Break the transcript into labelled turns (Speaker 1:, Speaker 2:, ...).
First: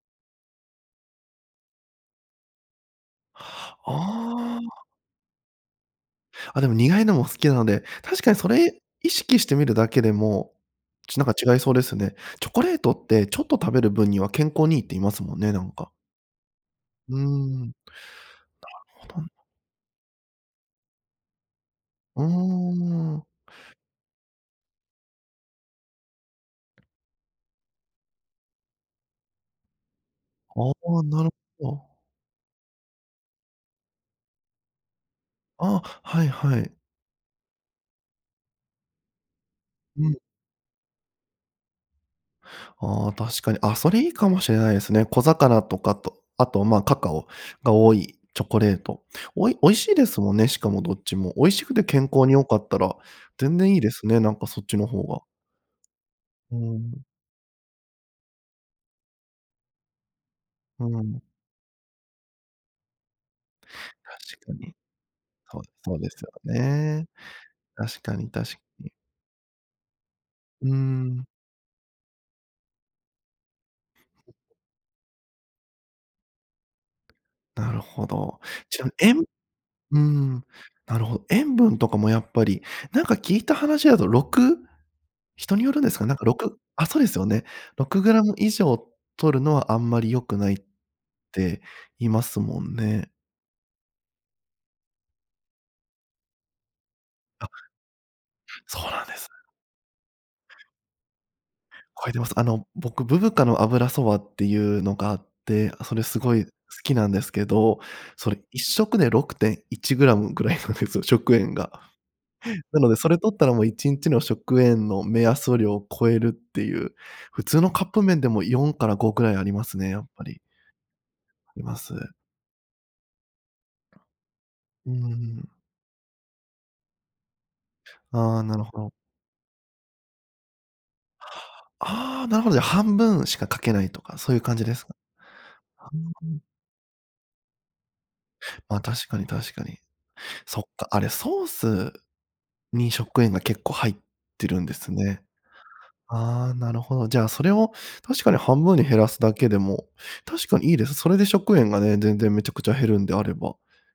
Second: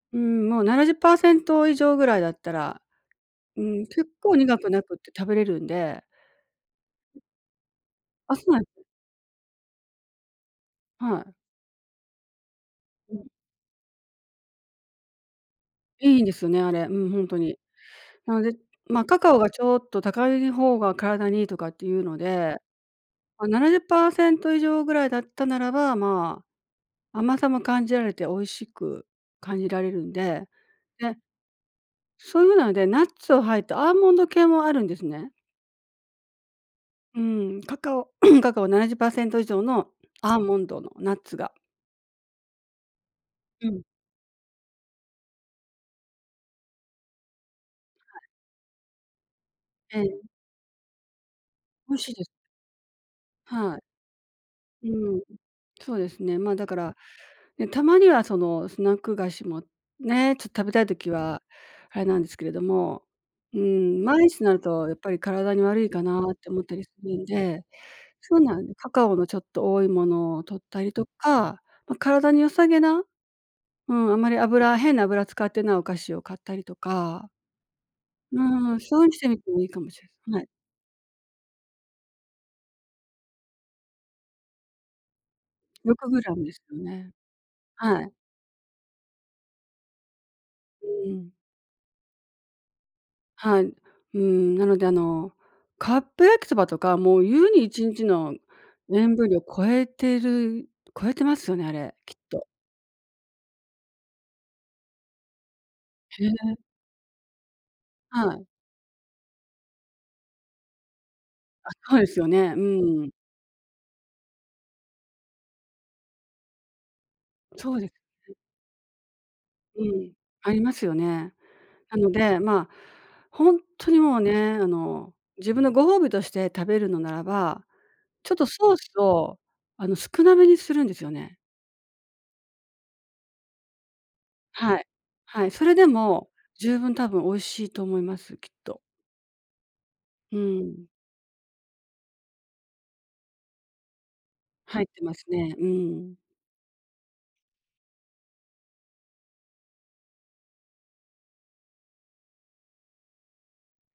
Speaker 1: うーん、もう70％以上ぐらいだったら、うん、結構
Speaker 2: あ
Speaker 1: 苦く
Speaker 2: あ。
Speaker 1: なくて食べれるんで。
Speaker 2: あ、でも、苦いのも好きなので。確か
Speaker 1: あ、
Speaker 2: に
Speaker 1: そ
Speaker 2: そ
Speaker 1: うなん
Speaker 2: れ、意識してみるだけでも、ち
Speaker 1: は
Speaker 2: なん
Speaker 1: い。
Speaker 2: か違いそうですね。チョコレートっ
Speaker 1: う
Speaker 2: て、
Speaker 1: ん。
Speaker 2: ちょっと食べる分には健康にいいって言いますもんね、なんか。
Speaker 1: いいんですよね、あれ、うん、
Speaker 2: う
Speaker 1: ほ
Speaker 2: ー
Speaker 1: んとに。
Speaker 2: ん。なる
Speaker 1: なので、まあ、
Speaker 2: ほ
Speaker 1: カ
Speaker 2: ど。
Speaker 1: カオがちょっと高い方が体にいいとかっていうの
Speaker 2: うー
Speaker 1: で、
Speaker 2: ん。
Speaker 1: ま、70％以上ぐらいだったならば、まあ、甘さも感じられて美味しく感じられるんで、
Speaker 2: ああ、
Speaker 1: ね。
Speaker 2: なるほど。
Speaker 1: そういうので、ナッツを入ったアーモンド系もあるんですね。
Speaker 2: ああ、はいはい。
Speaker 1: うん、カカオ カカオ79％以上の
Speaker 2: うん。
Speaker 1: アーモンドのナッツが
Speaker 2: ああ、確かに。
Speaker 1: う
Speaker 2: あ、
Speaker 1: ん。
Speaker 2: それ、いいかもしれないですね。小魚とかと、あと、ま、カカオが多
Speaker 1: は
Speaker 2: い
Speaker 1: い。
Speaker 2: チョコレート。おい美味しい
Speaker 1: え
Speaker 2: で
Speaker 1: え。
Speaker 2: すもんね、しかもどっちも。美味しくて
Speaker 1: 美味
Speaker 2: 健
Speaker 1: しいで
Speaker 2: 康
Speaker 1: す。
Speaker 2: に良かったら、全然
Speaker 1: は
Speaker 2: い
Speaker 1: い。
Speaker 2: いですね、なんか、そっちの方
Speaker 1: うん。
Speaker 2: が。
Speaker 1: そうですね。
Speaker 2: う
Speaker 1: ま、
Speaker 2: ー
Speaker 1: だから、
Speaker 2: ん。
Speaker 1: ね、たまにはその、スナック菓子もね、ちょっと食べた
Speaker 2: う
Speaker 1: い
Speaker 2: ー
Speaker 1: 時
Speaker 2: ん。
Speaker 1: は、あれなんですけれども。うーん、毎日
Speaker 2: 確
Speaker 1: に
Speaker 2: か
Speaker 1: なる
Speaker 2: に。
Speaker 1: と、やっぱり体
Speaker 2: そう、
Speaker 1: に悪い
Speaker 2: そう
Speaker 1: か
Speaker 2: です
Speaker 1: な
Speaker 2: よ
Speaker 1: って思ったりす
Speaker 2: ね。
Speaker 1: るんで。
Speaker 2: 確かに、
Speaker 1: そう
Speaker 2: 確
Speaker 1: な
Speaker 2: か
Speaker 1: んです、カ
Speaker 2: に。
Speaker 1: カオのちょっと多いものを取っ
Speaker 2: うー
Speaker 1: たりと
Speaker 2: ん。
Speaker 1: か、ま、体に良さげな、うん、あんまり油変な油使ってないお菓子を買ったりとか。
Speaker 2: なるほ
Speaker 1: う
Speaker 2: ど。
Speaker 1: ーん、
Speaker 2: じゃ、
Speaker 1: そうに
Speaker 2: え
Speaker 1: し
Speaker 2: んう
Speaker 1: てみてもいいかも
Speaker 2: ー
Speaker 1: しれない。
Speaker 2: ん、
Speaker 1: はい。
Speaker 2: なるほど。塩分とかもやっぱりなんか聞いた話だと6人によるんで
Speaker 1: ろ
Speaker 2: すか？
Speaker 1: く
Speaker 2: なん
Speaker 1: グ
Speaker 2: か
Speaker 1: ラ
Speaker 2: ろ
Speaker 1: ムで
Speaker 2: く
Speaker 1: すよ
Speaker 2: あ、そうで
Speaker 1: ね。
Speaker 2: すよね。ろく
Speaker 1: はい。
Speaker 2: グラム以上摂るのは、あんまり良くないっ
Speaker 1: うーん。
Speaker 2: て言いますもんね。
Speaker 1: はい。うん、なので、あの、カップ焼きそばとかもう、ゆう
Speaker 2: あ
Speaker 1: に1日の
Speaker 2: そうなん
Speaker 1: 塩
Speaker 2: で
Speaker 1: 分
Speaker 2: す。
Speaker 1: 量超えてる超えてますよね、あれ、
Speaker 2: 超
Speaker 1: き
Speaker 2: え
Speaker 1: っ
Speaker 2: てます。あ
Speaker 1: と。
Speaker 2: の、僕、ブブカの油そばっていうのがあって、あ、それす
Speaker 1: へ
Speaker 2: ごい好
Speaker 1: え。
Speaker 2: きなんですけど、そ
Speaker 1: は
Speaker 2: れ、
Speaker 1: い。
Speaker 2: 1食で6.1gぐらいなんですよ食塩
Speaker 1: あ、
Speaker 2: が。
Speaker 1: そうですよね。う
Speaker 2: なので、
Speaker 1: ー
Speaker 2: そ
Speaker 1: ん。
Speaker 2: れ摂ったら、もう1日の食塩の目安量を超えるっていう。普通の
Speaker 1: そう
Speaker 2: カッ
Speaker 1: で
Speaker 2: プ麺で
Speaker 1: す。
Speaker 2: も4から5ぐらいあります
Speaker 1: う
Speaker 2: ね、やっ
Speaker 1: ん、
Speaker 2: ぱり。
Speaker 1: ありますよね。
Speaker 2: りま
Speaker 1: なの
Speaker 2: す。
Speaker 1: で、まあ、ほんとにもうね、あ
Speaker 2: うー
Speaker 1: の、
Speaker 2: ん。
Speaker 1: 自分のご褒美として食べるのならば、ちょっ
Speaker 2: ああ、
Speaker 1: と
Speaker 2: なる
Speaker 1: ソー
Speaker 2: ほど。
Speaker 1: スをあの、少なめにするんですよね。
Speaker 2: ああ、なるほど。半分しかかけないとか、そういう感じで
Speaker 1: は
Speaker 2: す
Speaker 1: い。
Speaker 2: か？
Speaker 1: はい。それで
Speaker 2: ふん、ふ
Speaker 1: も
Speaker 2: ん。
Speaker 1: 十分多分美味しいと思います、きっ
Speaker 2: ま、
Speaker 1: と。
Speaker 2: 確かに確かに。
Speaker 1: う
Speaker 2: そっ
Speaker 1: ーん。
Speaker 2: か、あれ、ソースに食塩が結構入ってるんで
Speaker 1: 入っ
Speaker 2: す
Speaker 1: てま
Speaker 2: ね。
Speaker 1: すね。うーん。
Speaker 2: ああ、なるほど。じゃあ、それを確かに半分に減らすだけでも、確かにいいです。それで食塩がね、全然めちゃくちゃ減るんであれば。